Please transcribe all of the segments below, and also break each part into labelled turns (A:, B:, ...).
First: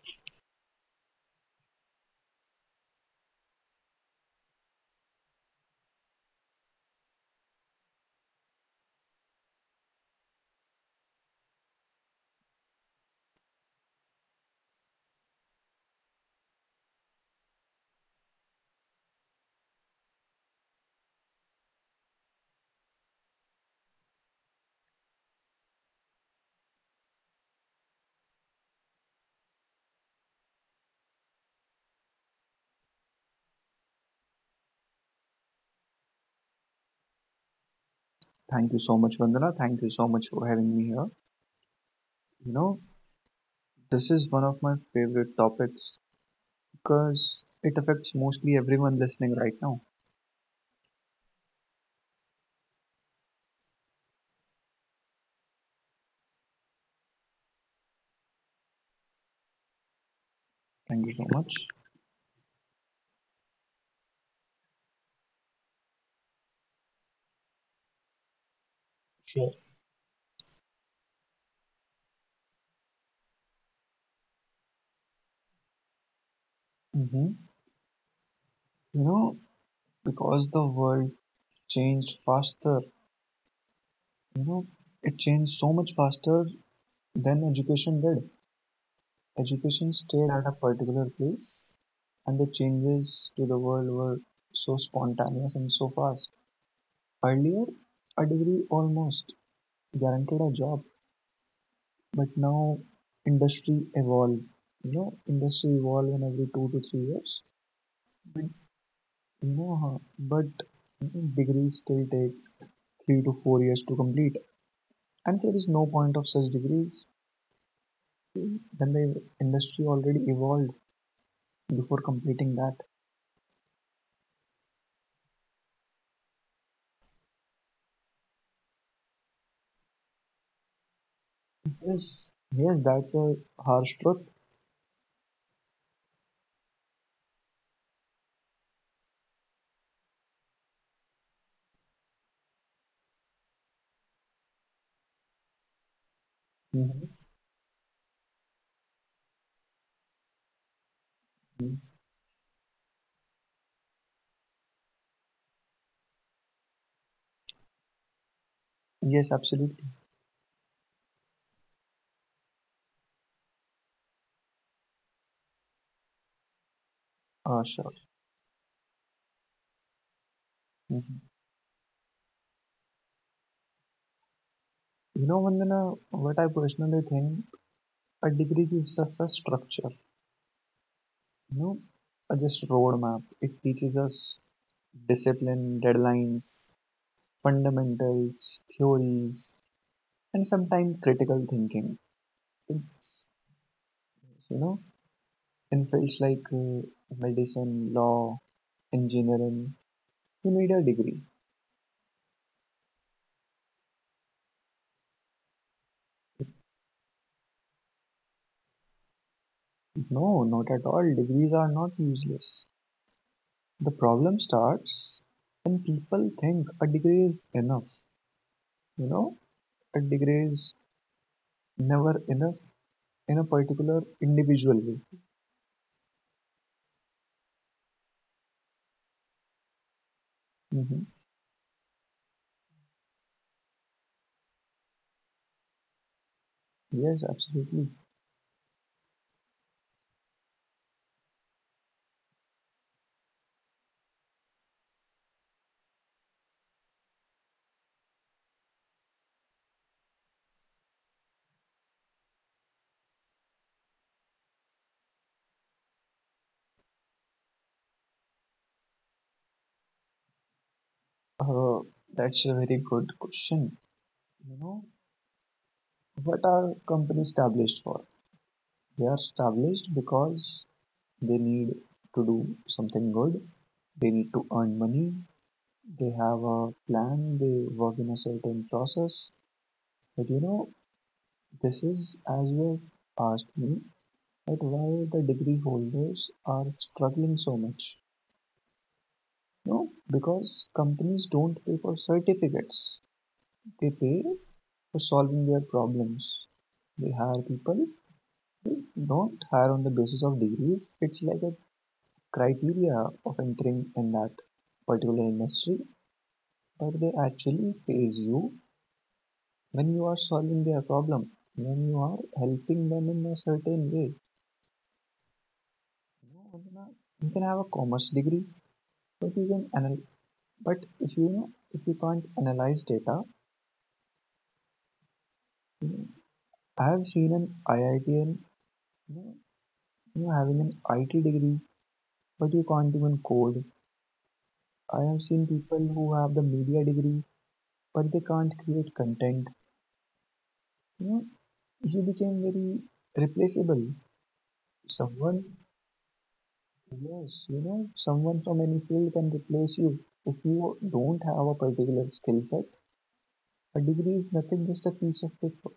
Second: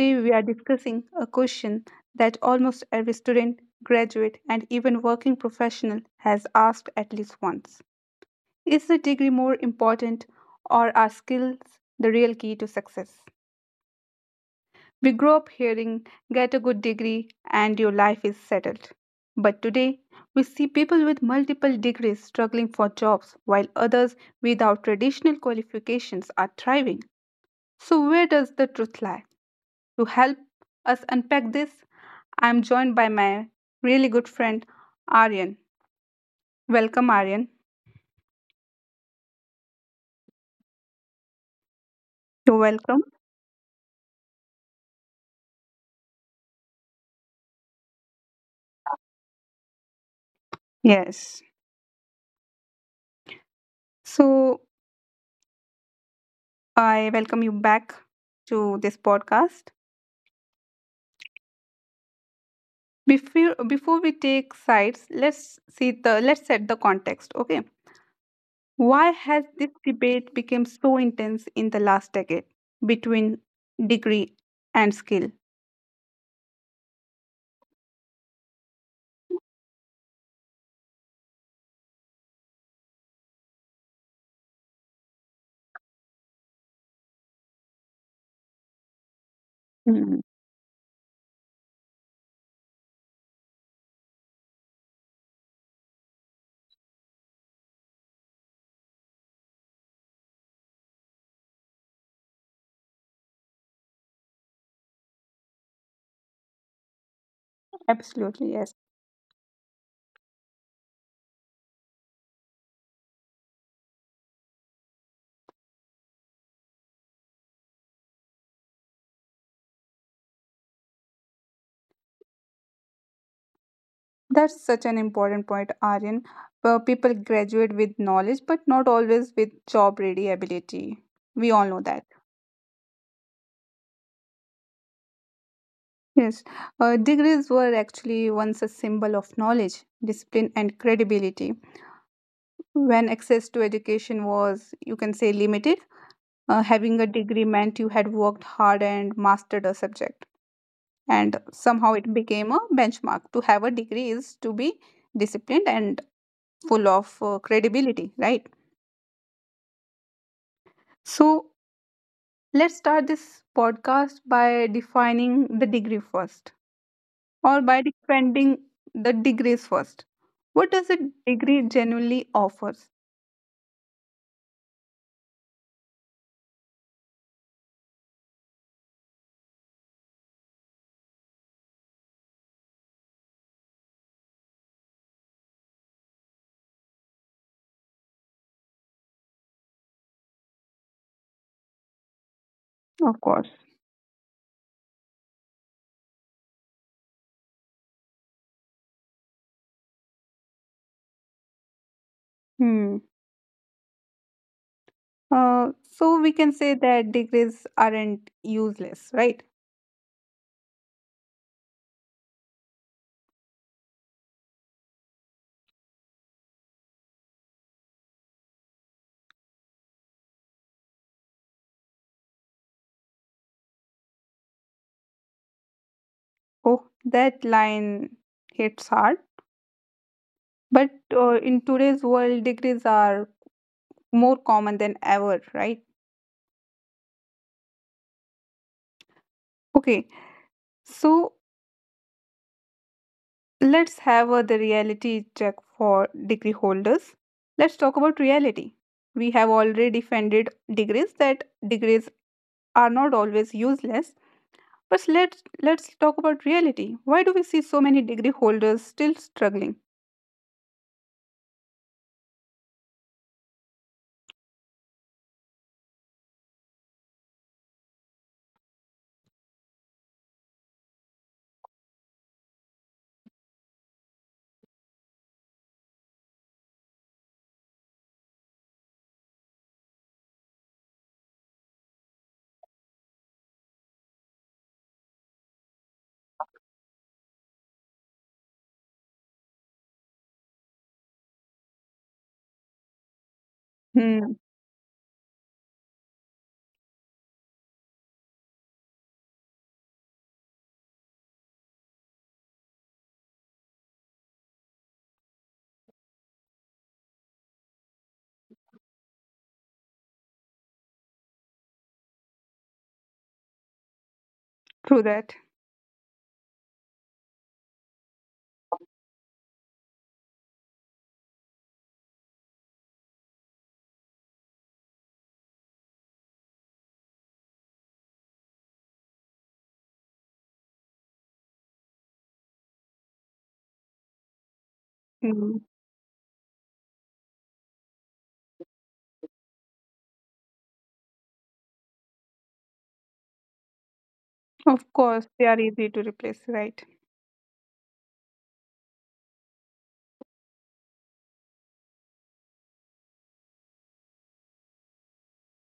A: today we are discussing a question that almost every student, graduate, and even working professional has asked at least once. Is the degree more important, or are skills the real key to success? We grow up hearing "get a good degree and your life is settled." But today, we see people with multiple degrees struggling for jobs while others without traditional qualifications are thriving. So, where does the truth lie? To help us unpack this, I'm joined by my really good friend Aryan. Welcome, Aryan.
B: Thank you so much, Vandana. Thank you so much for having me here. You
A: You're
B: know,
A: welcome.
B: this is one of my favorite topics because it affects mostly everyone listening right now.
A: Yes. So, I welcome you back to this podcast.
B: Thank you so much.
A: Before we take sides, let's set the context. Okay, why has
B: Sure.
A: this debate become so intense in the last decade between degree and skill?
B: hmm You know, because the world changed faster, you know, it changed so much faster than education did. Education
A: Mm,
B: stayed at a particular place, and the changes to the world were so spontaneous and so fast. Earlier, a degree almost guaranteed a job. But now industry evolve. Industry evolve in every 2 to 3 years. But
A: absolutely, yes.
B: you know, huh, but degree still takes 3 to 4 years to complete. And there is no point of such degrees when the industry already evolved before completing that.
A: That's such an important point, Aryan. People graduate with knowledge, but not always with job ready ability. We all know that.
B: Yes, yes, that's a harsh truth.
A: Yes, degrees were actually once a symbol of knowledge, discipline, and credibility. When access to education was, you can say, limited, having a
B: Mhm.
A: degree meant you had worked hard and mastered a subject. And somehow it became a benchmark. To have a degree is to be disciplined and full of credibility, right?
B: Yes, absolutely.
A: So let's start this podcast by defining the degree first,
B: Uh,
A: or by
B: sure.
A: defending the degrees first. What does a
B: Mhm.
A: degree genuinely offers?
B: Vandana, what I personally think, a degree gives us a structure. No, just roadmap. It teaches us discipline, deadlines, fundamentals, theories, and sometimes critical thinking.
A: Of
B: It's,
A: course.
B: you know, in fields like medicine, law, engineering, you need a degree.
A: Hmm. So we can say that degrees aren't useless, right?
B: No, not at all. Degrees are not useless. The problem starts when people think a degree is enough. You know, a degree is never enough in a particular individual way.
A: Oh, that line hits hard. But
B: Hmm.
A: in today's world, degrees are more common than ever, right?
B: Yes, absolutely.
A: Okay, so let's have the reality check for degree holders. Let's talk about reality. We have already defended degrees that degrees are not always useless. But let's talk about reality. Why do we see so many degree holders still struggling?
B: Uh, that's a very good question. You know, what are companies established for? They are established because they need to do something good. They need to earn money. They have a plan. They work in a certain process. But this is as you have asked me that why the degree holders are struggling so much. No, because companies don't pay for certificates. They pay
A: Hmm.
B: for solving their problems. They hire people. Don't hire on the basis of degrees. It's like a criteria of entering in that particular industry. But they actually pays you when you are solving their problem, when you are helping them in a certain way.
A: True that.
B: You know, you can have a commerce degree, but you can anal- but if you can't analyze data, you know, I have seen an IITian you know, having an IT degree, but you can't even code. I have seen
A: Mm.
B: people who have the media degree but they can't create content. You know, he became very replaceable.
A: Of course,
B: Someone,
A: they are easy to replace, right?
B: yes, someone from any field can replace you. If you don't have a particular skill set, a degree is nothing, just a piece of paper.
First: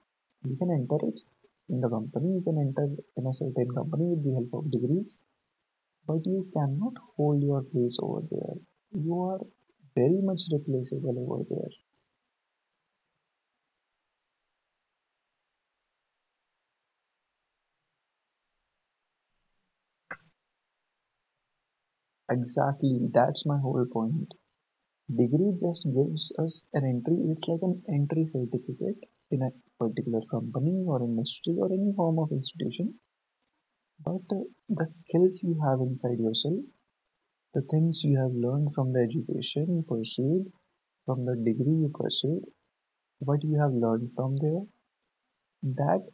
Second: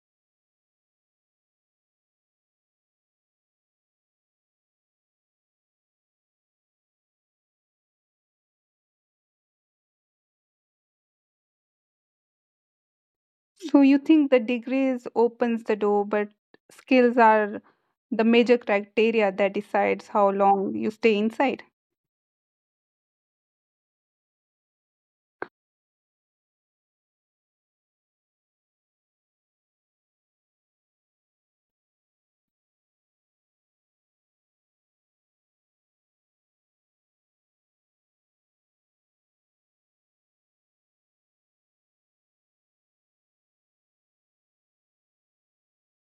B: You can enter it in the company, you can enter in a certain company with the help of degrees, but you cannot hold your place over there. You are very much replaceable over there.
A: So you think the degrees opens the door, but skills are the major criteria that decides how long you stay inside.
B: Exactly, that's my whole point. Degree just gives us an entry. It's like an entry certificate in a particular company or industry or any form of institution. But the skills you have inside yourself, the things you have learned from the education you pursued, from the degree you pursued, what you have learned from there, that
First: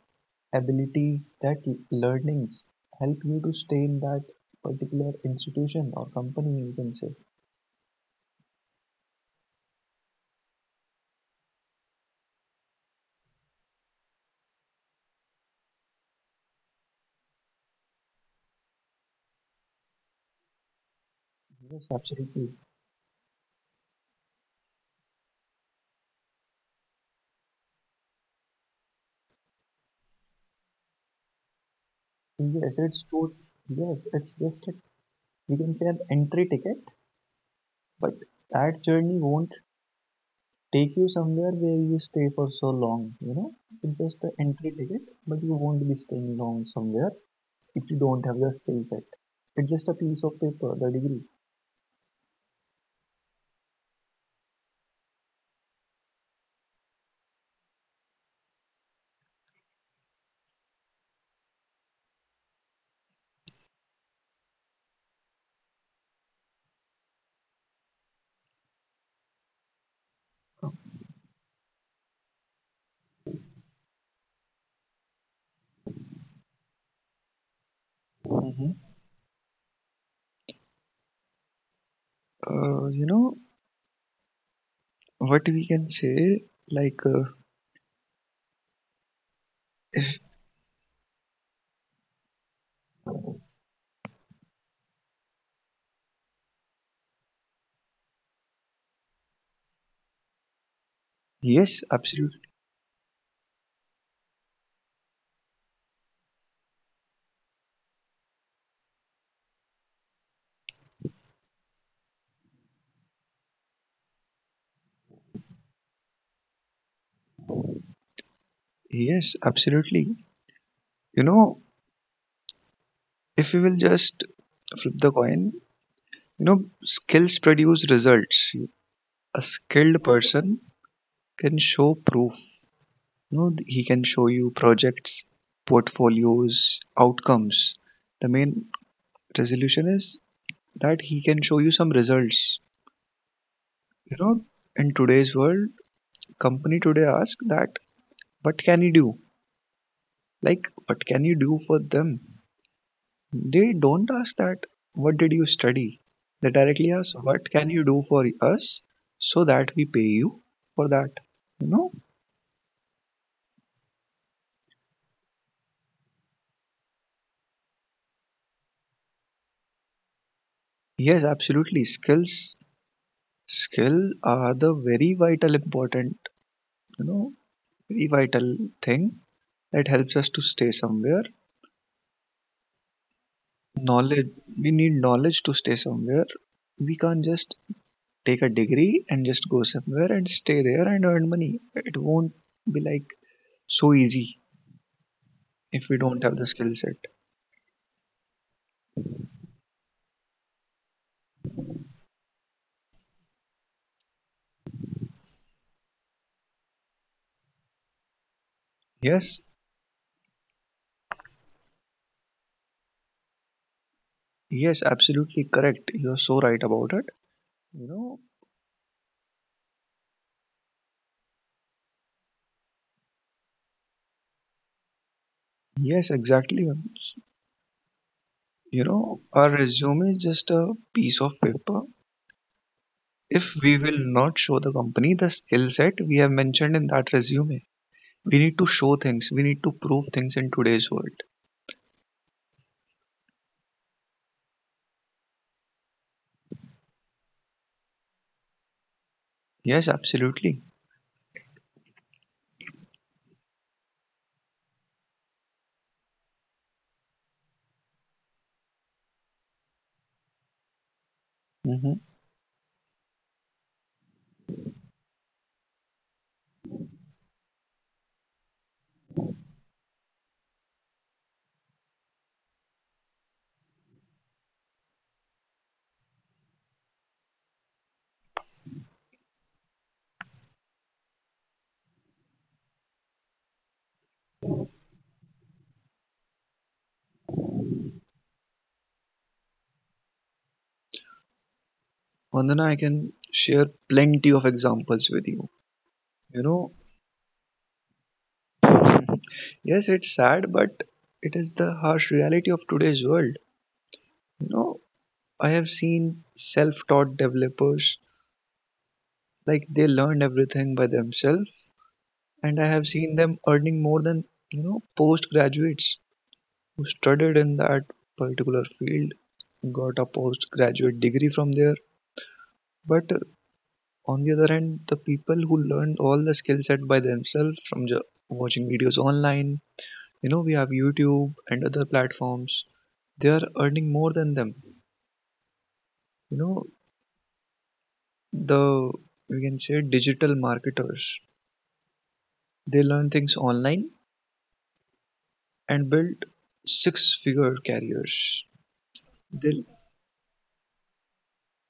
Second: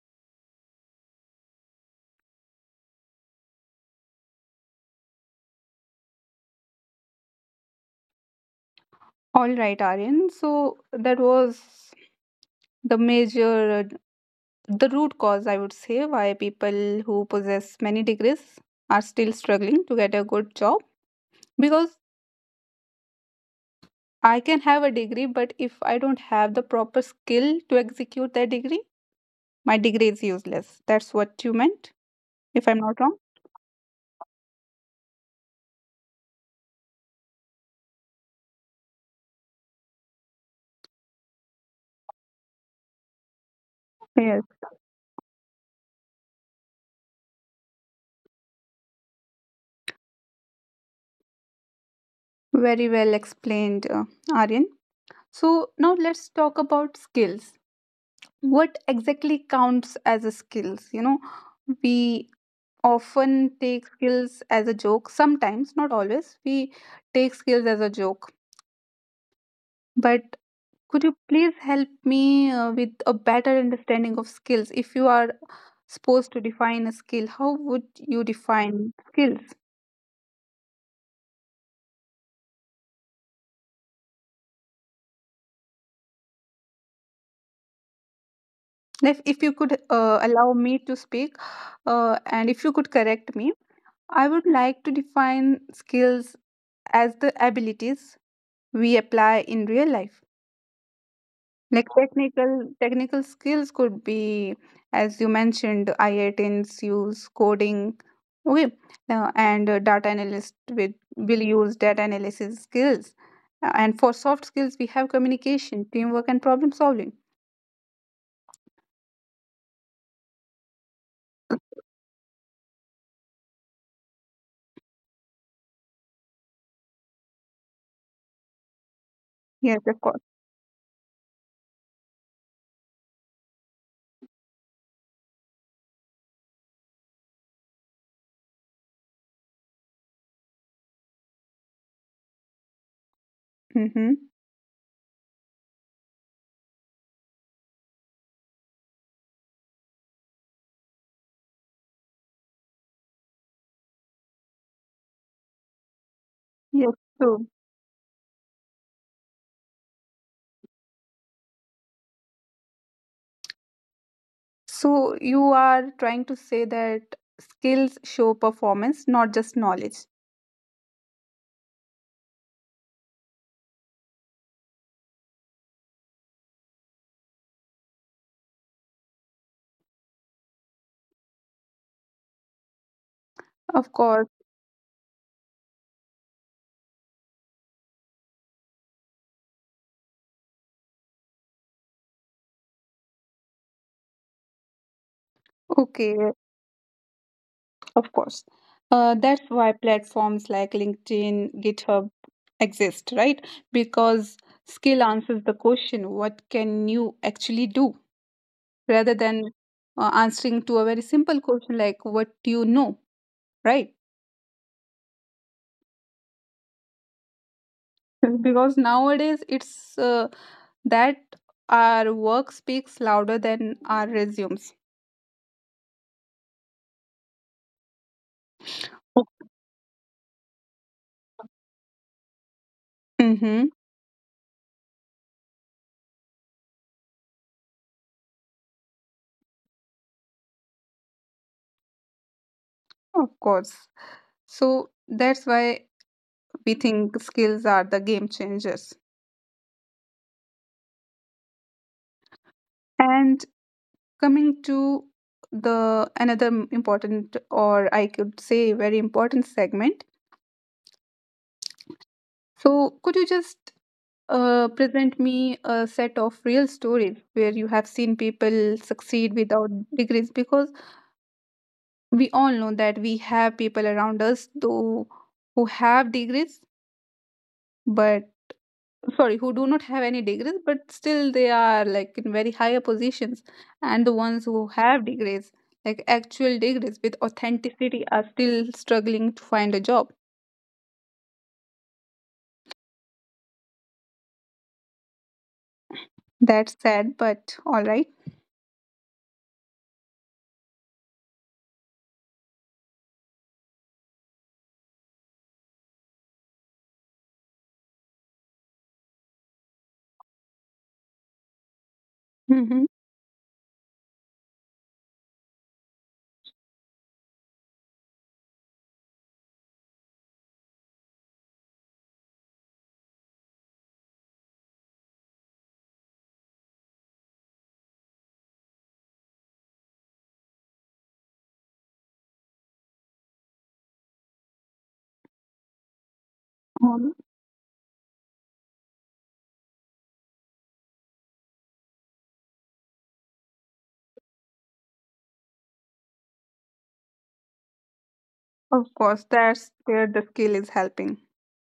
B: abilities, that learnings help you to stay in that particular institution or company, you can say.
A: All right, Aryan. So that was the major, the root cause, I would say, why people who possess many degrees are still struggling to get a good job.
B: Yes,
A: Because
B: absolutely.
A: I can have a degree, but if I don't have the proper skill to execute that degree, my degree is useless. That's what you meant, if
B: Yes,
A: I'm not
B: it's
A: wrong.
B: true. Yes, it's just you can say an entry ticket, but that journey won't take you somewhere where you stay for so long. It's just an
A: Yes.
B: entry ticket, but you won't be staying long somewhere if you don't have the skill set. It's just a piece of paper, the degree.
A: Very well explained, Aryan. So now let's talk about skills. What exactly counts as a skills? We often take skills as a joke. Sometimes, not always, we take skills as a joke. But could you please help me with a better understanding of skills? If you are supposed to define a skill, how would you
B: Mhm.
A: define skills?
B: You know what we can say, like,
A: If you could allow me to speak, and if you could correct me, I would like to define skills as the abilities we apply in real life.
B: yes,
A: Like
B: absolutely.
A: technical skills could be, as you mentioned, IITs use coding, okay, and data analyst with will use data analysis skills. And for soft skills, we have communication, teamwork, and problem solving.
B: Yes, absolutely. You know if we will just flip the coin, you know skills produce results. A
A: Yes, of
B: skilled
A: course.
B: person can show proof. You know he can show you projects, portfolios, outcomes. The main resolution is that he can show you some results.
A: Mm-hmm.
B: You know in today's world, company today ask that, what can you do? Like, what can you do for them? They don't ask that what did you study. They directly
A: Yes,
B: ask, what
A: true.
B: can you do for us, so that we pay you for that you know
A: So you are trying to say that skills show performance, not just knowledge.
B: yes, absolutely. Skills skill are the very vital important, you know very vital thing that helps us to stay somewhere.
A: Of course.
B: Knowledge, we need knowledge to stay somewhere. We can't just take a degree and just go somewhere and stay there and earn money. It won't be like so easy if we don't
A: Okay.
B: have the skill set.
A: Of course. That's why platforms like LinkedIn, GitHub exist, right? Because skill answers the question, what can you actually do? Rather
B: Yes,
A: than answering to a very simple question like, what do you know, right?
B: yes, absolutely correct. You're so right about it. You know,
A: Because nowadays it's that our work speaks louder than our resumes.
B: yes, exactly. Our resume is just a piece of paper. If
A: Mhm.
B: we will not show the company the skill set we have mentioned in that resume, we need to show things. We need to prove things in today's world.
A: Of course. So that's why we think skills are the game changers.
B: Yes, absolutely.
A: And coming to the another important, or I could say very important segment.
B: Mm-hmm.
A: So could you just present me a set of real stories where you have seen people succeed without degrees? Because we all know that we have people around us though who have degrees, but sorry, who do not have any degrees but still they are like in very higher positions, and the ones who have degrees, like actual degrees with authenticity, are still struggling to find a job.
B: Vandana, I can share plenty of examples with you. You know,
A: That's sad, but all right.
B: yes, it's sad, but it is the harsh reality of today's world. You know, I have seen self taught developers, like they learned everything by themselves, and I
A: Mm-hmm.
B: have seen them earning more than, postgraduates who studied in that particular field, got a postgraduate degree from there. But uh, On the other hand, the people who learned all the skill set by themselves from watching videos online. We have YouTube and other platforms. They are earning more than them. You know,
A: um,
B: the we can say digital marketers, they learn things online and build six figure careers.
A: of course,
B: They,
A: that's where the skill is helping.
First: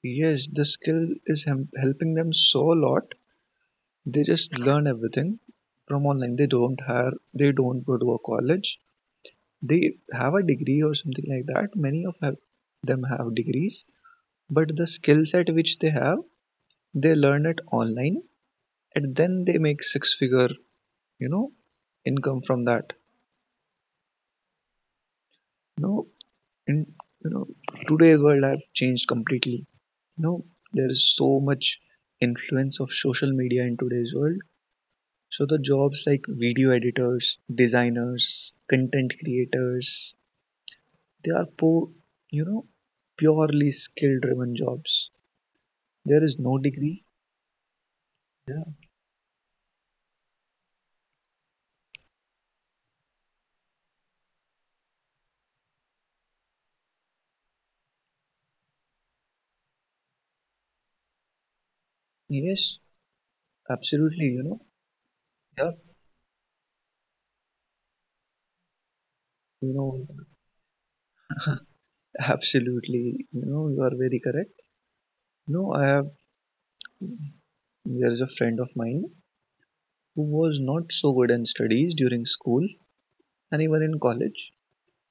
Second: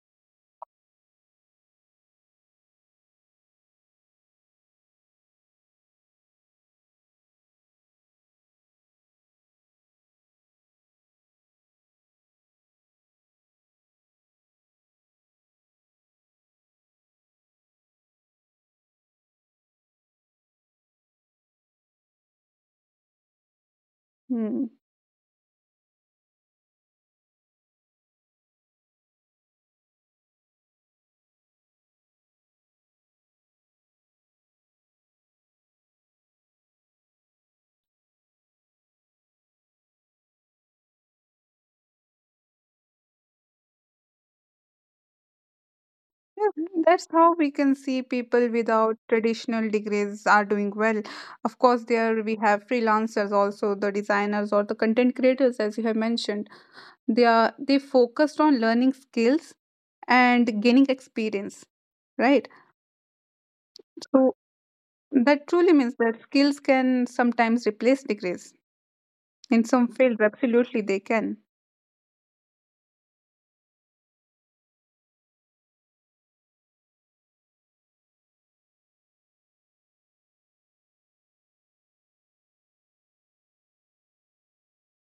B: yes, the skill is helping them so a lot. They just learn everything from online. They don't hire, they don't go to a college, they have a degree or something like that. Many of them have degrees, but the skill set which they have, they learn it online and then they make six figure you know income from that
A: Hmm.
B: you know in you know today's world have changed completely you know there is so much influence of social media in today's world. So the jobs like video editors, designers, content creators, they are poor, you know purely skill driven jobs, there is no
A: Yeah,
B: degree.
A: that's how we can see people
B: Yeah,
A: without traditional degrees are doing well. Of course, there we have freelancers also, the designers or the content creators as you have mentioned, they focused on learning skills and gaining experience, right?
B: yes, absolutely.
A: So
B: You know,
A: that
B: yeah,
A: truly means that skills can sometimes replace degrees. In
B: you
A: some
B: know,
A: fields, absolutely they can.
B: absolutely. You are very correct. No, there is a friend of mine who was not so good in studies during school and even in college,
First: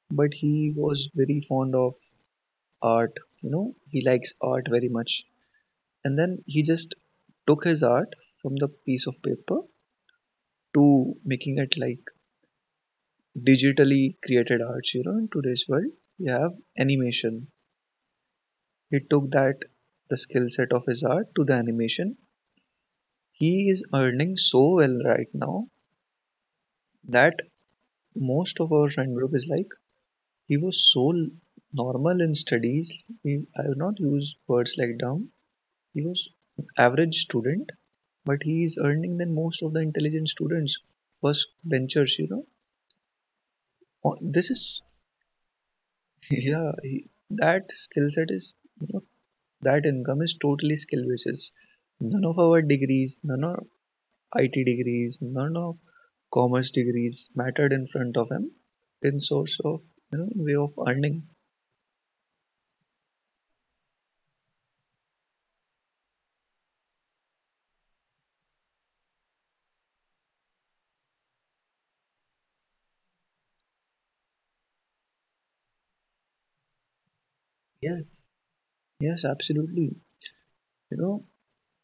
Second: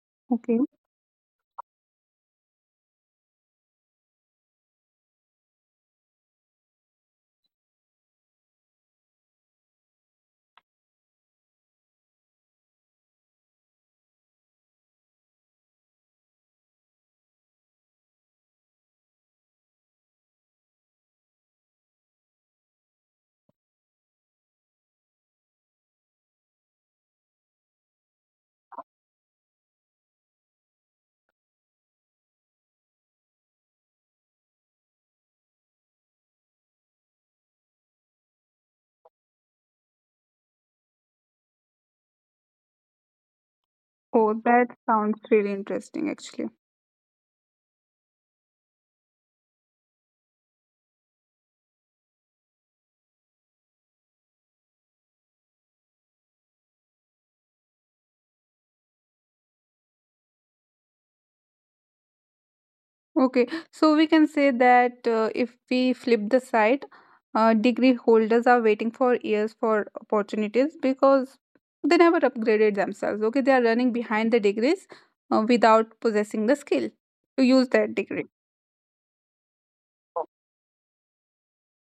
B: but
A: Okay.
B: he was very fond of art. He likes art very much. And then he just took his art from the piece of paper to making it like digitally created arts. In today's world, we have animation. He took that the skill set of his art to the animation. He is earning so well right now that most of our friend group is like he was so normal in studies. He, i will not use words like dumb. He was an average student, but he is earning than most of the intelligent students, first benchers. Oh,
A: Oh,
B: this
A: that
B: is.
A: sounds really interesting actually.
B: Yeah, that skill set is, you know, that income is totally skill basis. None of our degrees, none of IT degrees, none of commerce degrees mattered in front of him in source of way of earning.
A: Okay, so we can say that if we flip the side, degree holders are waiting for years for opportunities because they never upgraded themselves. Okay, they are running behind the degrees without possessing the skill to use that
B: Yes,
A: degree.
B: yes absolutely, you know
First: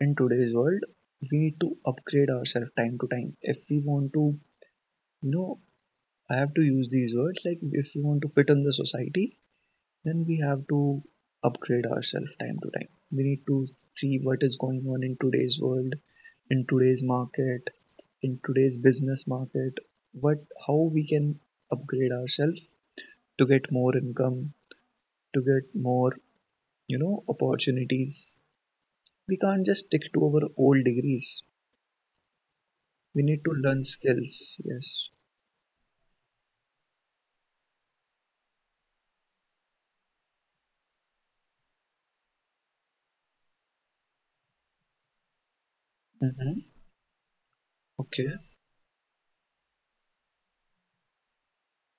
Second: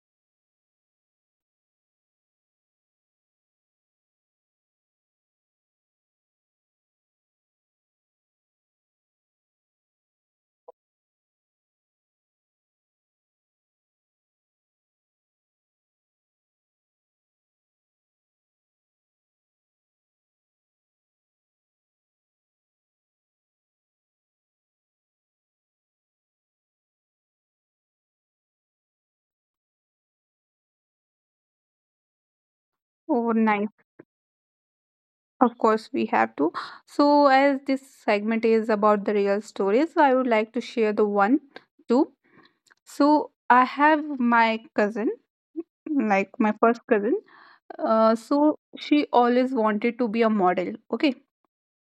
B: in today's world we need to upgrade ourselves time to time if we want to, you know I have to use these words, like, if we want to fit in the society, then we have to upgrade ourselves time to time. We need to see what is going on in today's world, in today's market, in today's business market, what how we can upgrade ourselves to get more income, to get more, opportunities. We can't just stick to our old degrees. We
A: Oh,
B: need to
A: nice.
B: learn skills. Yes.
A: Of course, we have to. So, as this segment is about the real stories, I would like to share the one, two. So I have my cousin, like my
B: Mm-hmm.
A: first cousin. Uh,
B: Okay.
A: so she always wanted to be a model. Okay,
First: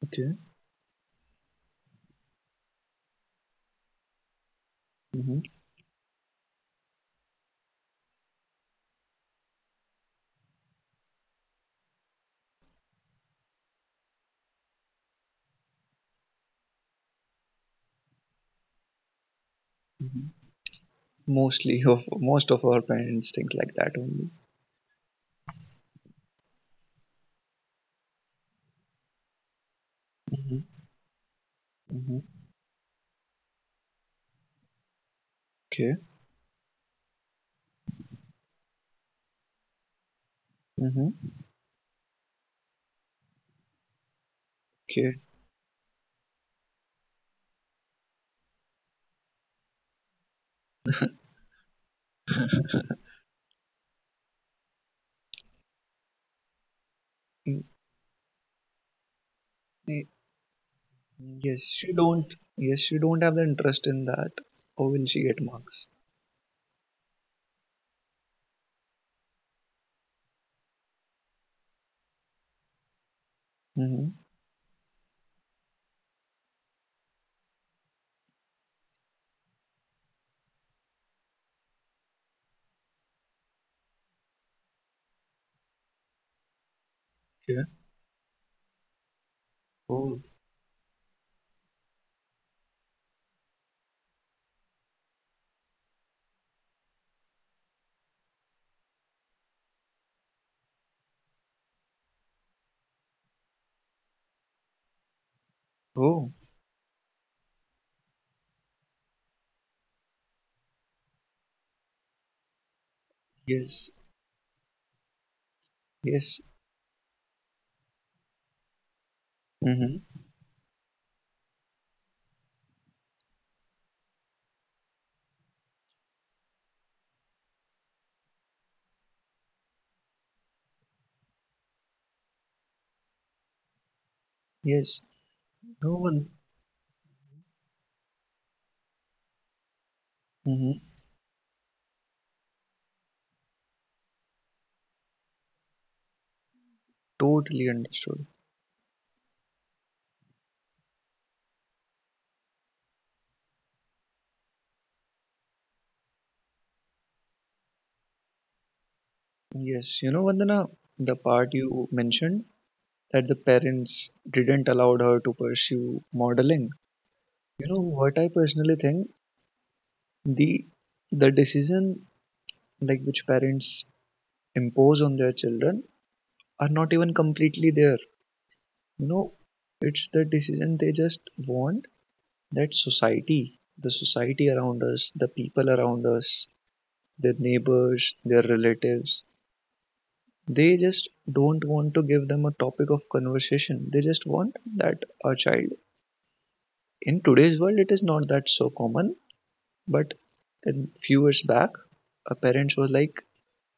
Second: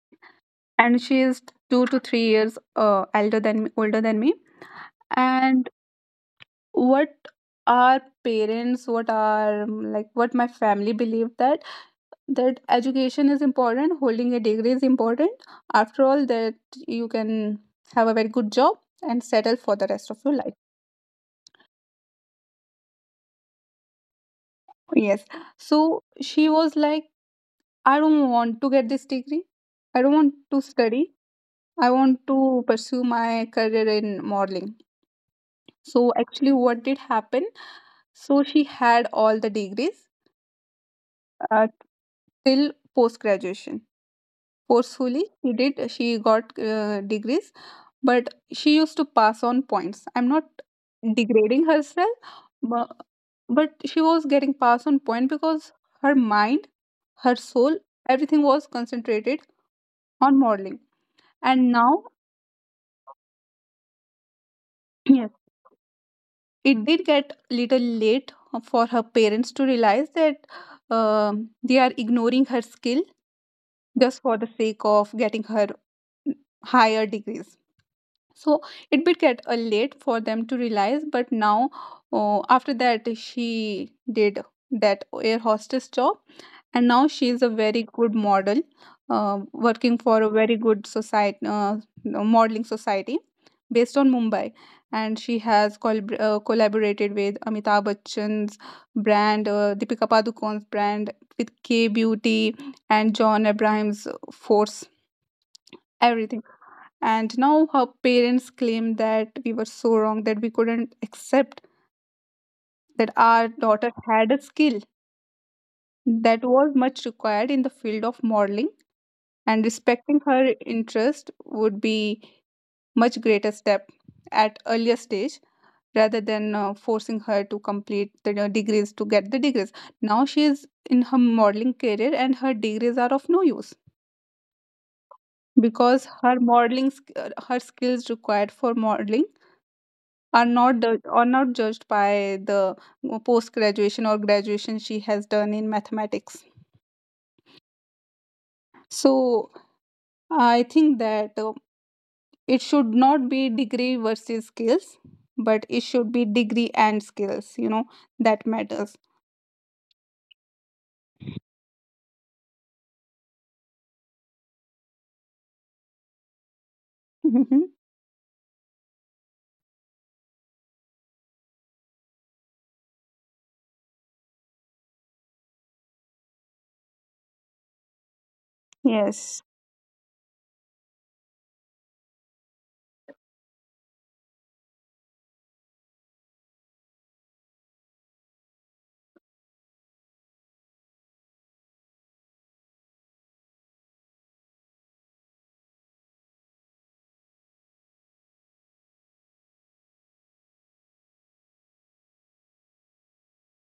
B: Okay.
A: and she is 2 to 3 years elder than me, older than me.
B: Mm-hmm.
A: And what our parents, what our like, what my family believed that education is important, holding a degree is important. After all, that you can have a very good job and settle for the rest of your
B: Mm-hmm.
A: life.
B: Mostly of Most of our parents think like that only.
A: Yes. So she was like, I don't want to get this degree. I don't want to
B: Mm-hmm.
A: study. I
B: Mm-hmm.
A: want to pursue my career in modeling.
B: Okay.
A: So actually, what did happen? So she had all the degrees
B: Mm-hmm.
A: uh, till post graduation.
B: Okay.
A: Forcefully, she did. She got degrees, but she used to pass on points. I'm not degrading herself, but, but she was getting passed on point because her mind, her
B: Mm,
A: soul, everything was concentrated
B: eh,
A: on modeling.
B: yes,
A: And
B: she
A: now
B: don't. Yes, she don't have the interest in that. How will she get marks?
A: it did get little late for her parents to realize that um they are ignoring her skill just
B: Mm-hmm.
A: for the sake of getting her higher degrees. So it did get a late for them to realize, but now after that she did that air hostess job, and now she is a
B: Okay.
A: very good model working
B: Oh.
A: for a very good society, no, modeling society based on Mumbai, and she has collaborated with Amitabh Bachchan's brand, Deepika Padukone's brand, with K Beauty, and John Abraham's Force,
B: Oh.
A: everything. And now her parents claim that we were so wrong that we couldn't accept that our daughter
B: Yes.
A: had a skill
B: Yes.
A: that was much required in the field of modeling, and
B: Mm-hmm.
A: respecting her interest would be much greater step at earlier stage, rather than forcing her to complete the degrees to get the degrees. Now she is in her modeling career and her degrees are of no use,
B: Yes. No
A: because
B: one.
A: her skills required for modeling
B: Mm-hmm.
A: are not judged by the post graduation or graduation she has done in mathematics.
B: Totally understood.
A: So I think that it should not be degree versus skills, but it should be degree and skills, that matters.
B: Yes, Vandana, the part you mentioned that the parents didn't allow her to pursue modeling.
A: Hmm.
B: You know what I personally think, the decision like which parents impose on their children are not even completely there. You know,
A: Yes,
B: it's the decision they just want that society, the society around us, the people around us, their neighbors, their relatives. They just don't want to give them a topic of conversation. They just want that a child in today's world, it is not that so common, but a few years back, a parents was like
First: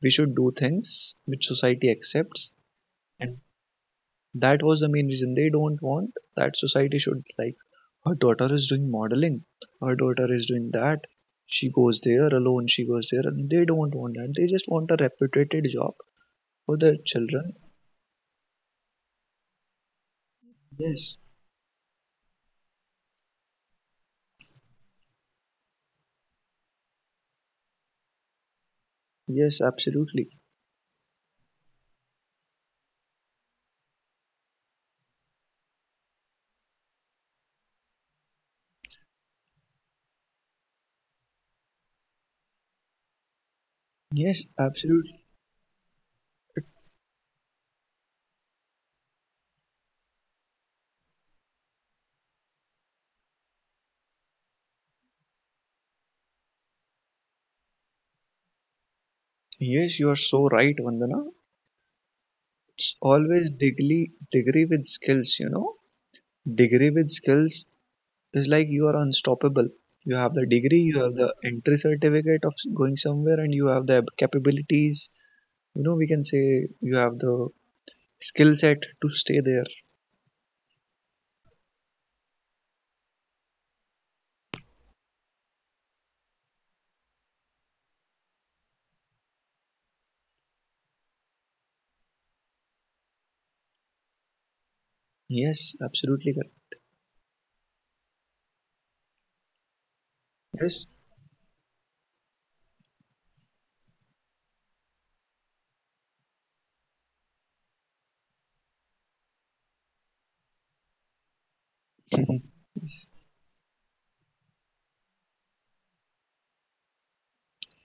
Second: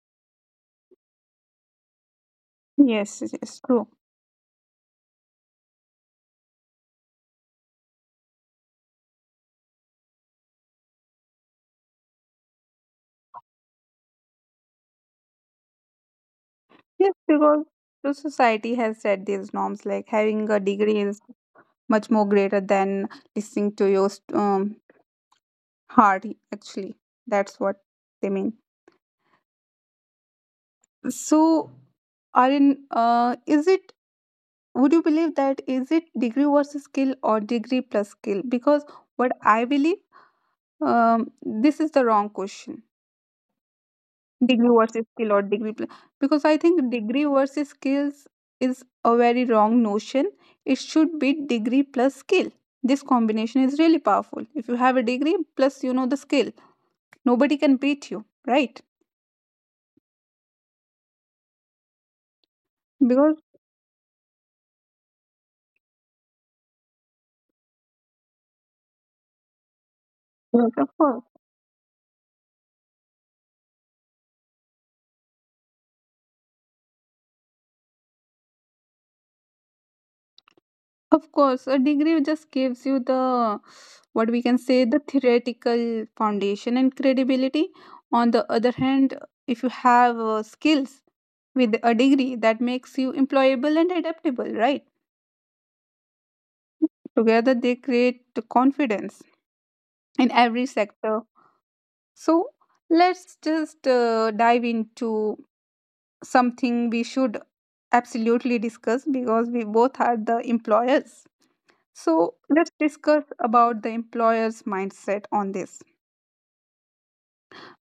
B: we should do things which society accepts,
A: yes,
B: and
A: yes, true.
B: that was the main reason they don't want that society should like her daughter is doing modeling, her daughter is doing that. She goes there alone, she goes there, and they don't want that. They just want a reputed job for their
A: Yes,
B: children.
A: because the society has set these norms like having a degree
B: Yes,
A: is much more greater than listening to your heart, actually. That's what they mean.
B: yes, absolutely.
A: So, Arin, would you believe that is it degree versus skill or degree plus skill? Because what I believe, um, this is the wrong question.
B: Yes,
A: Degree versus
B: absolutely.
A: skill or degree because I think degree versus skills is a very wrong notion. It should be degree plus skill. This combination is really powerful. If you have a degree plus the skill, nobody can beat you, right?
B: Yes, you are so right, Vandana. It's
A: Because
B: always degree, degree with skills. Degree with skills is like you are unstoppable. You have the
A: yes,
B: degree,
A: of
B: you have
A: course.
B: the entry certificate of going somewhere, and you have the capabilities. You know, we can say you have the skill set to stay there.
A: Of course, a degree just gives you the what we can say the theoretical foundation and credibility. On the other hand, if you have skills with a degree, that makes you employable and adaptable, right?
B: Yes, absolutely
A: Together, they create confidence in every
B: correct. Yes.
A: sector. So, let's just dive into something we should absolutely discuss, because we both are the employers. So let's
B: Yes.
A: discuss about the employer's mindset on this.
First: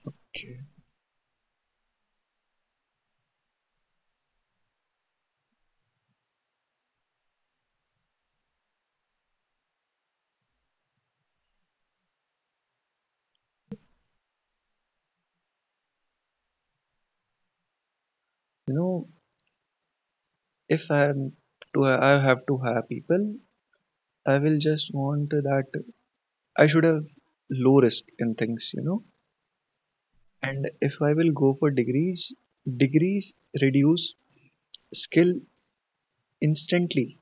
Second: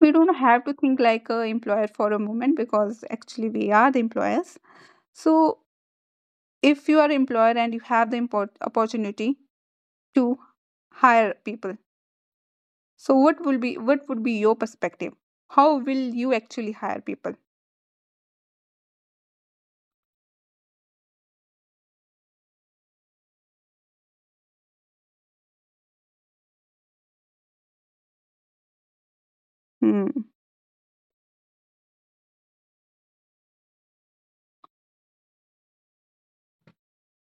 A: We don't
B: Okay.
A: have to think like a employer for a moment, because actually we are the employers. So if you are employer and you have the import opportunity to hire people, so what would be your perspective? How will you actually hire people?
B: You know, if I am to I have to hire people, I will just want that I should have low risk in things.
A: Hmm.
B: And if I will go for degrees, degrees reduce skill instantly.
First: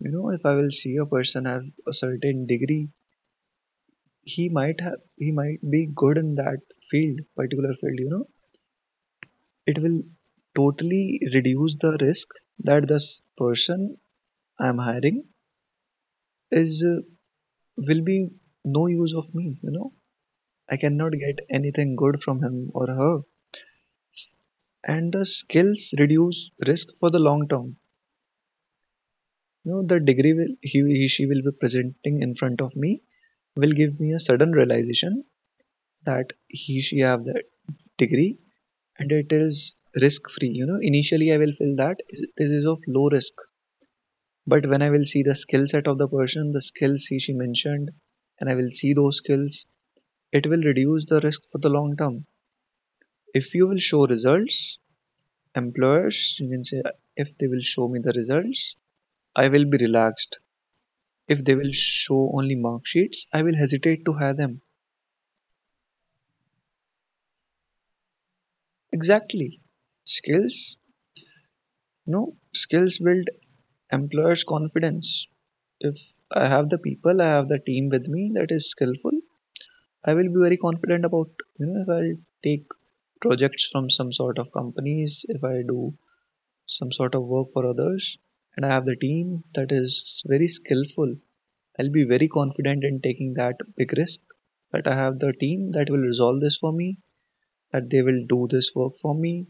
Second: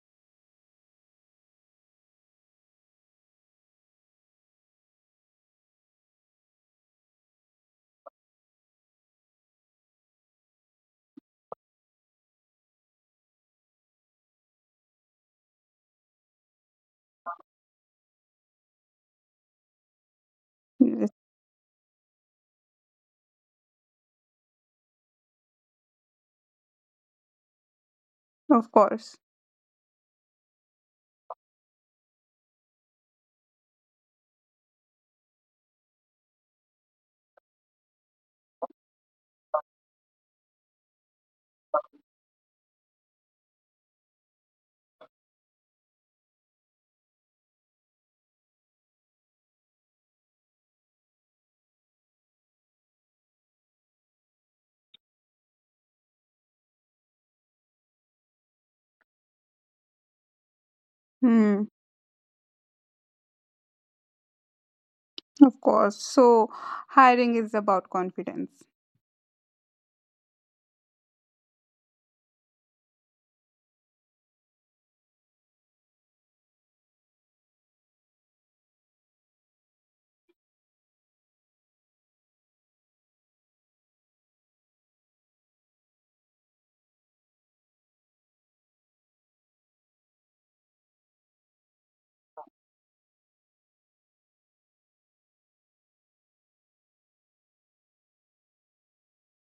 B: You know, if I will see a person have a certain degree, he might be good in that particular field. It will totally reduce the risk that this person I'm hiring is will be no use of me. I
A: Yes,
B: cannot get anything good from him or her, and the skills reduce risk for the long term.
A: of course.
B: You know, the degree will, he she will be presenting in front of me, will give me a sudden realization that he she have that degree, and it is risk free. You know, initially I will feel that this is of low risk, but when I will see the skill set of the person, the skills he she mentioned, and I will see those skills, it will reduce the risk for the long term. If you will show results, employers, you can say, if they will show me the results, I will be relaxed. If they
A: Hmm.
B: will show only mark sheets, I will hesitate to hire them.
A: Of course. So hiring is about confidence.
B: Exactly. Skills? No, skills build employers' confidence. If I have the people, I have the team with me that is skillful, I will be very confident about, if I'll take projects from some sort of companies, if I do some sort of work for others, and I have the team that is very skillful, I'll be very confident in taking that big risk. That I have the team that will resolve this for me, that they will do this work for me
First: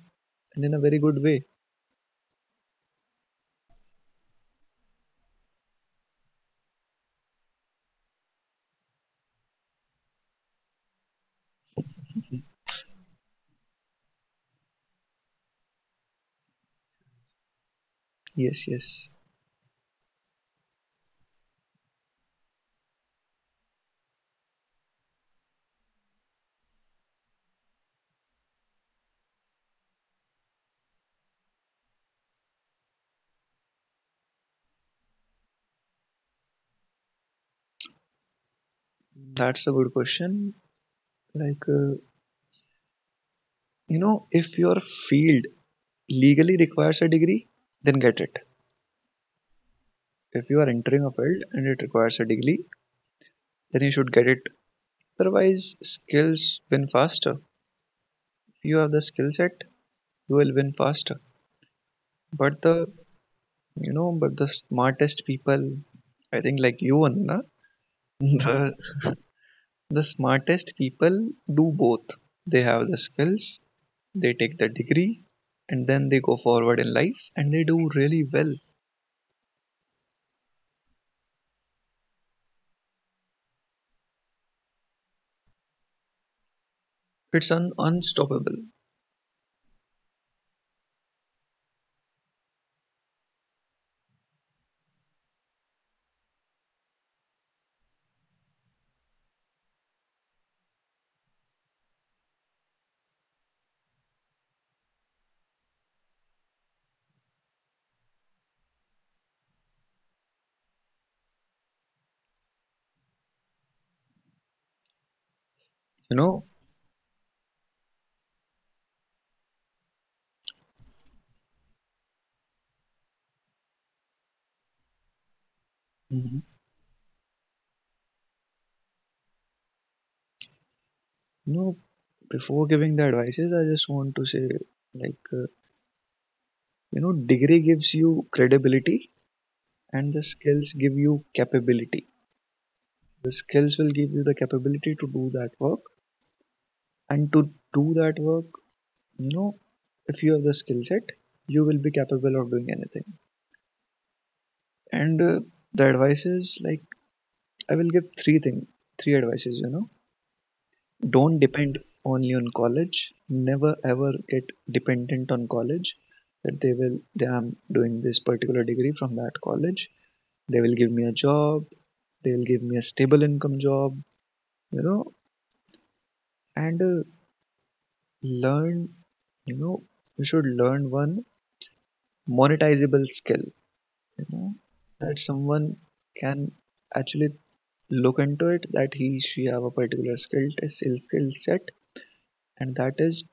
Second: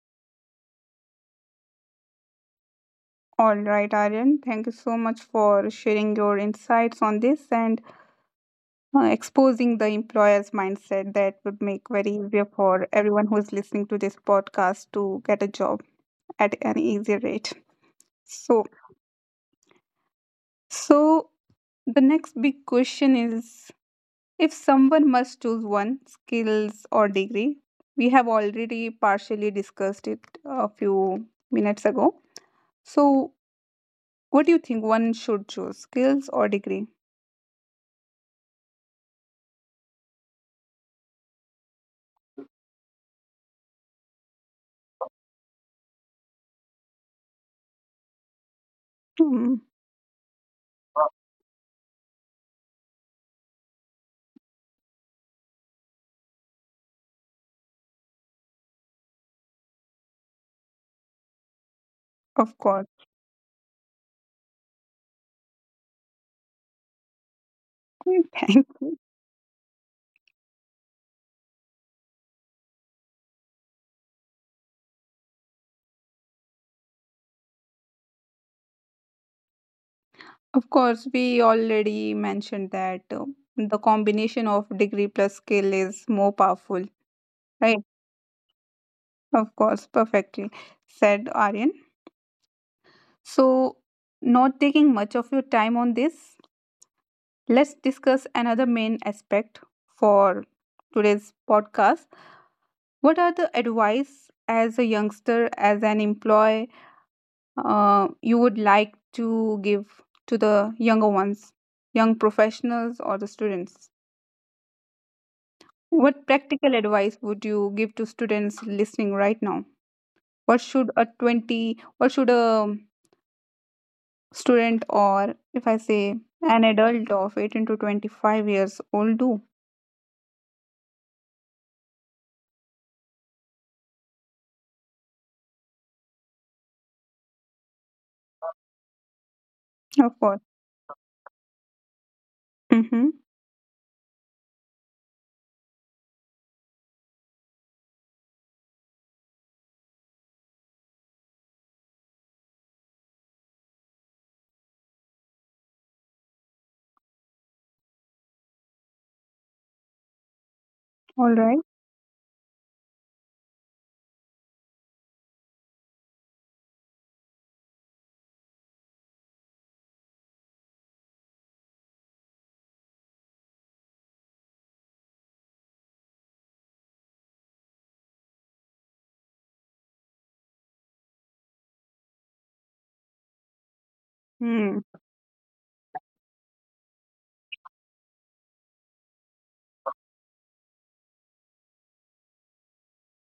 B: and in a very good way.
A: All right, Aryan. Thank you so much for sharing your insights on this, and exposing the employer's mindset that would make very easier for everyone who is listening to this podcast to get a job at an easy rate. So,
B: Yes, yes.
A: so, the next big question is if someone must choose one skills or degree, we have already partially discussed it a few minutes ago. So, what do you think one should choose, skills or degree?
B: That's a good question. like uh, you know if your field legally requires a degree, then get it.
A: Hmm.
B: If you are entering a field and it requires a degree, then you should get it. Otherwise, skills win faster. If you have the skill set, you will win faster.
A: Of
B: but
A: course.
B: the you know but the smartest people, I think, like you, Anna,
A: Mm, thank
B: the
A: you.
B: the smartest people do both. They have the skills, they take the degree, and then they go forward in life and they do really well.
A: Of course, we already mentioned that the combination of degree plus skill is more powerful,
B: It's
A: right?
B: unstoppable,
A: Of course, perfectly said, Aryan. So, not taking much of your time on this, let's discuss another main aspect for today's podcast. What are the advice as a youngster, as an employee, you would like to give to the younger ones, young professionals, or the students?
B: you
A: What
B: know.
A: practical advice would you give to students listening right now? What should a student, or if I say
B: Mhm.
A: an adult of 18 to 25 years old, do?
B: You know, before giving the advices, I just want to say, like uh, degree gives you credibility, and
A: Of
B: the
A: course.
B: skills give you capability.
A: Mm-hmm.
B: The skills will give you the capability to do that work, and to do that work, you know, if you have the skill set, you will be capable of doing anything and The advices, like, I will give three things, three advices, you know.
A: All
B: Don't
A: right.
B: depend only on college. Never ever get dependent on college. That they will, they I'm doing this particular degree from that college. They will give me a job. They will give me a stable income job. You know, and learn. You know, you should learn one monetizable skill. You know,
A: Hmm.
B: that someone can actually look into it, that he she have a particular skill set, and that is,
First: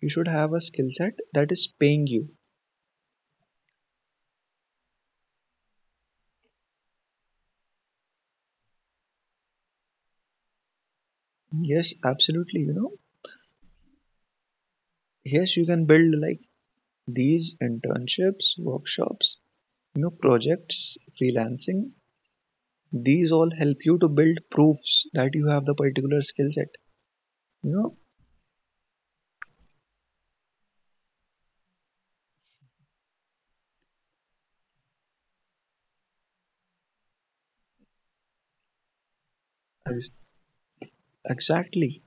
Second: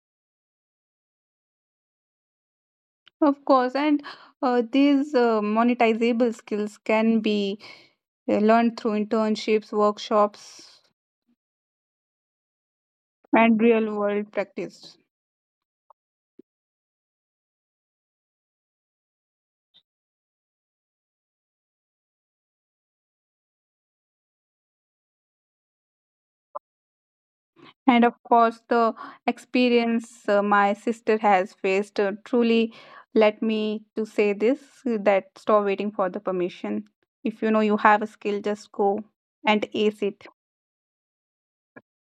B: you should have a skill set that is paying you.
A: Of course. And these monetizable skills can be learned through internships, workshops,
B: Yes, absolutely. You know,
A: and real world practice.
B: yes, you can build like these internships, workshops, you know, projects, freelancing. These all help you to build proofs that you have the particular skill set. You know,
A: And of course, the experience my sister has faced truly let me to say this, that stop waiting for the permission. If you know you have a skill, just go and ace
B: ex-
A: it.
B: exactly.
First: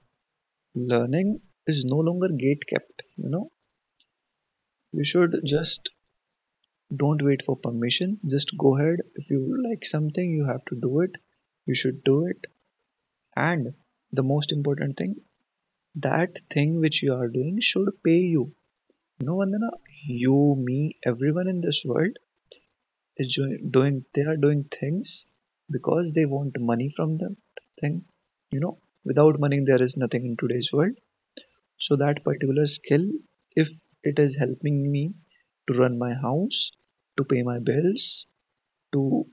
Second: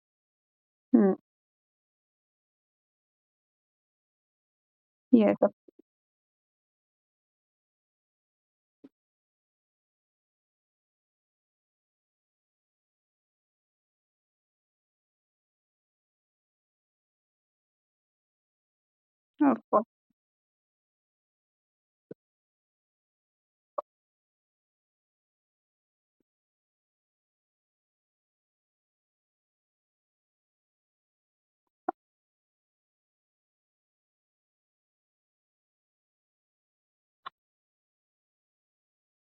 A: Hmm.
B: Learning is no longer gate kept. You know, you
A: Yes,
B: should
A: of
B: just don't wait for permission. Just go ahead. If you like something, you have to do it. You should do it. And the most important thing, that thing which you are doing should pay you. No,
A: of
B: Vandana,
A: course,
B: you, me, everyone in this world doing, they are doing things because they want money from them thing. You know, without money, there is nothing in today's world. So that particular skill, if it is helping me to run my house, to pay my bills, to,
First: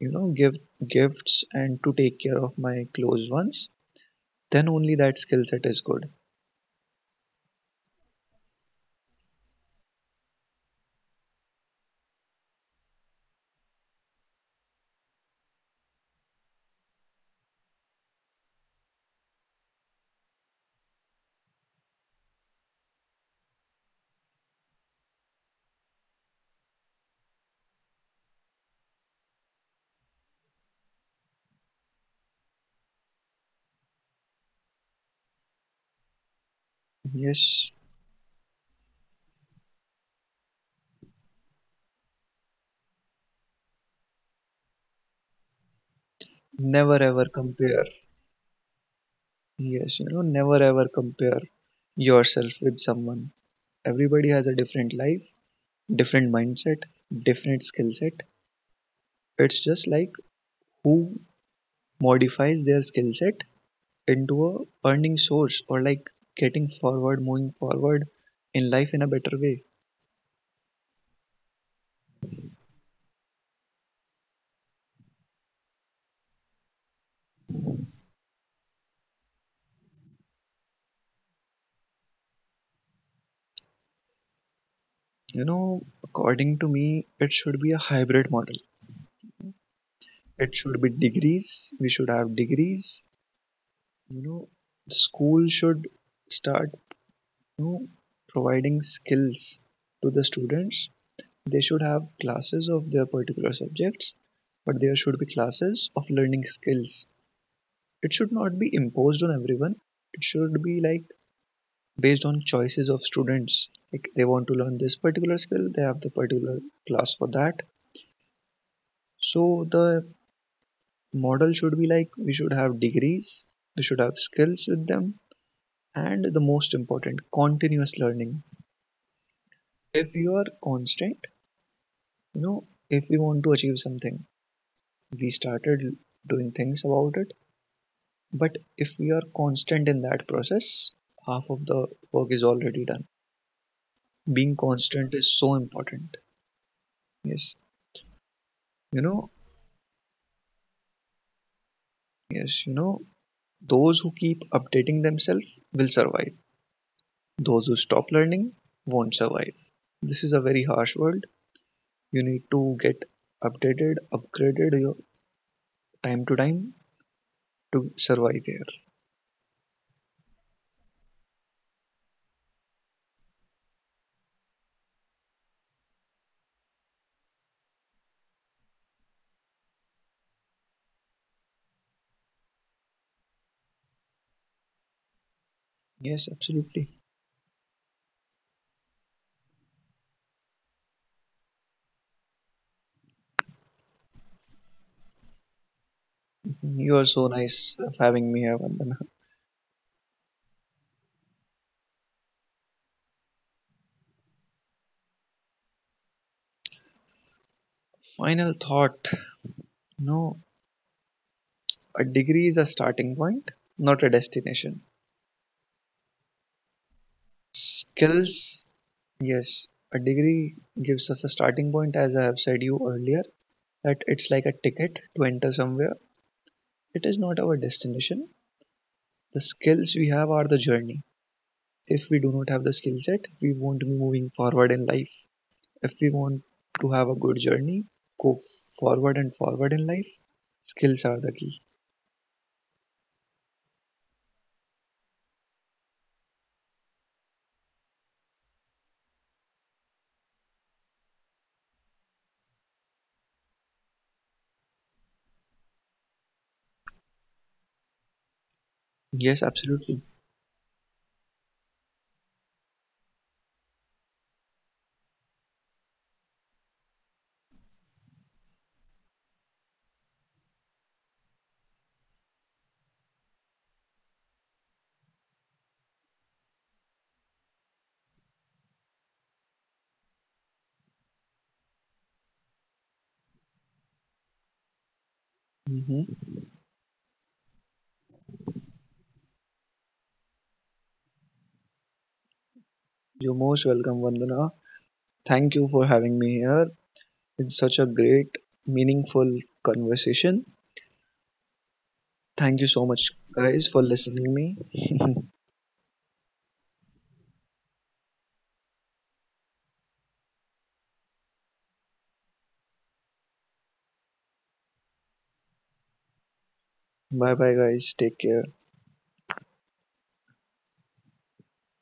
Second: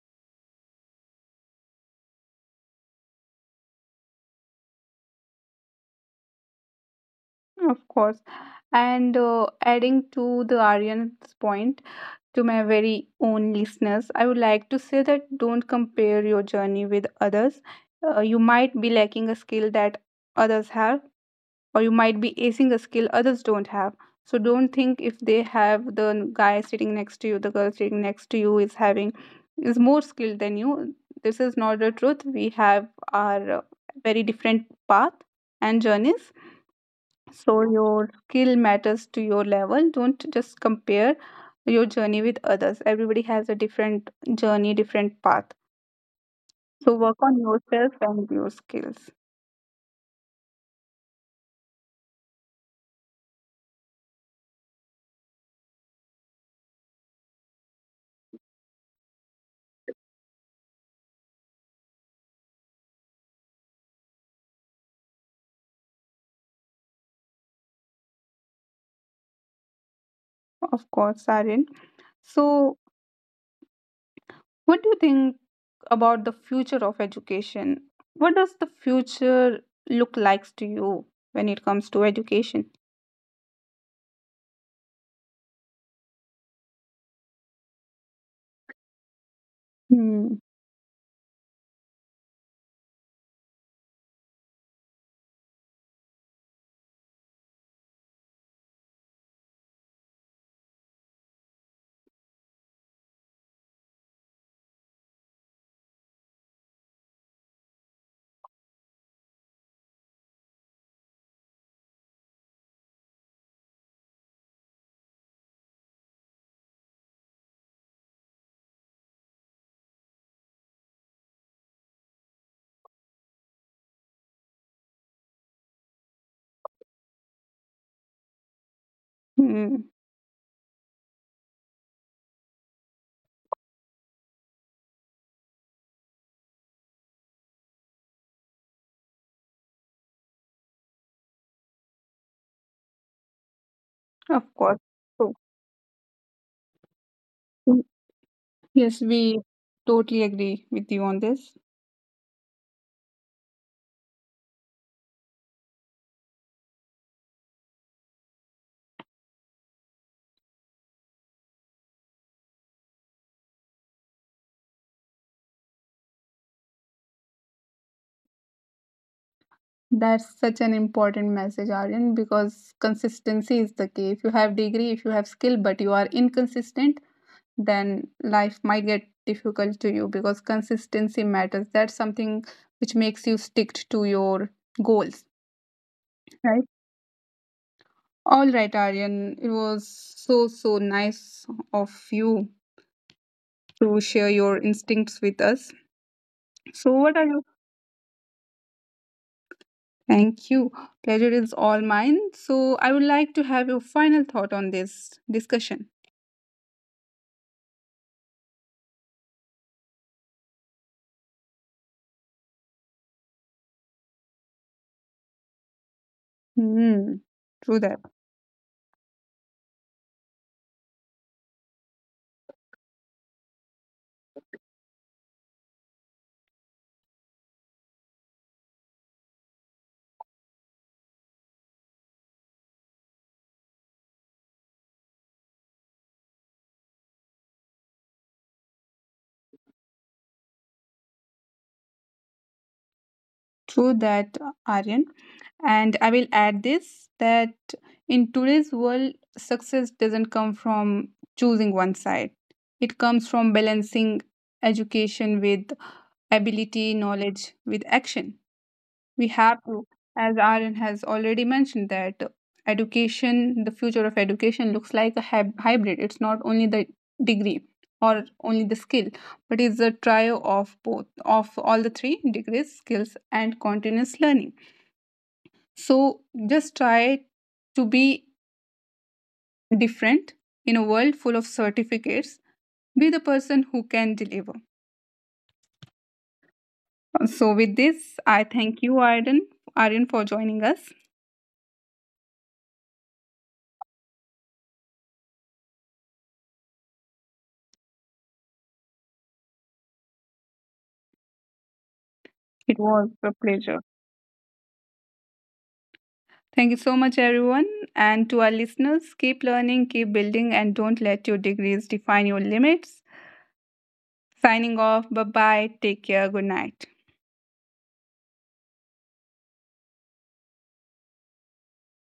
B: you know, give gifts and to take care of my close ones, then only that skill set is good.
A: of course. And adding to the Aryan's point, to my very own listeners, I would like to say that don't compare your journey with others. You might be lacking a skill that others have, or you might be acing a skill others don't have. So don't think if they have the guy sitting next to you, the girl sitting next to you is having is more skilled than you. This is not the truth. We have our very different path and journeys. So
B: Yes,
A: your skill matters to your level. Don't just compare your journey with others. Everybody has a different journey, different path. So
B: never
A: work
B: ever
A: on
B: compare.
A: yourself and your skills.
B: Yes, you know, never ever compare yourself with someone. Everybody has a different life, different mindset, different skill set. It's just like who modifies their skill set into a earning source, or like getting forward, moving forward in life in a better way.
A: Of course, Sarin. So, what do you think about the future of education? What does the future look like to you when it comes to education?
B: You know, according to me, it should be a hybrid model.
A: Hmm.
B: It should be degrees. We should have degrees. You know, school should start, know, providing skills to the students. They should have classes of their particular subjects, but there should be classes of learning skills. It should not be imposed on everyone. It should be like based on choices of students. Like they want to learn this particular skill, they have the particular class for that. So the model should be like, we should have degrees, we should have skills with them, and the most important, continuous learning.
A: Hmm.
B: If you are constant, you know, if we want to achieve something, we started doing things about it, but if we are constant in that process, half of the work is already done.
A: Of
B: Being
A: course.
B: constant
A: So,
B: is so important. yes
A: mm,
B: you
A: yes,
B: know
A: we totally agree with you on this.
B: yes you know those who keep updating themselves will survive. Those who stop learning won't survive. This is a very harsh world. You need to get updated, upgraded your time to time to survive here.
A: That's such an important message, Aryan, because consistency is the key. If you have degree, if you have skill, but you are inconsistent, then life might get difficult to you because consistency matters. That's something which makes you stick to your goals.
B: Yes,
A: Right.
B: absolutely.
A: All right, Aryan. It was so, so nice of you to share your instincts with us. So,
B: You are
A: what
B: so
A: are your—
B: nice of having me here, Vandana.
A: thank you. Pleasure is all mine. So, I would like to have your final thought on this discussion.
B: Final thought, no, a degree is a starting point, not a destination.
A: Hmm. True that.
B: Skills, yes, a degree gives us a starting point, as I have said you earlier, that it's like a ticket to enter somewhere. It is not our destination. The skills we have are the journey. If we do not have the skill set, we won't be moving forward in life. If we want to have a good journey, go forward and forward in life, skills are the key.
A: True that, Aryan. And I will add this, that in today's world, success doesn't come from choosing one side, it comes from balancing education with ability, knowledge with action. We
B: Yes,
A: have to,
B: absolutely.
A: as Aryan has already mentioned, that education, the future of education looks like a hybrid. It's not only the degree or only the skill, but it's a trio of both, of all the three degrees, skills, and continuous learning. So just try to be different in a world full of certificates. Be the person who can deliver.
B: Hmm.
A: So, with this, I thank you, Aryan, for joining us.
B: You're most welcome, Vandana. Thank you for having me here. It's such a great, meaningful conversation. Thank you
A: It
B: so
A: was
B: much,
A: a
B: guys,
A: pleasure.
B: for listening me.
A: Thank you so much, everyone. And to our listeners, keep learning, keep building, and don't let your degrees define your limits. Signing off. Bye bye. Take care. Good night.
B: Bye bye, guys. Take care.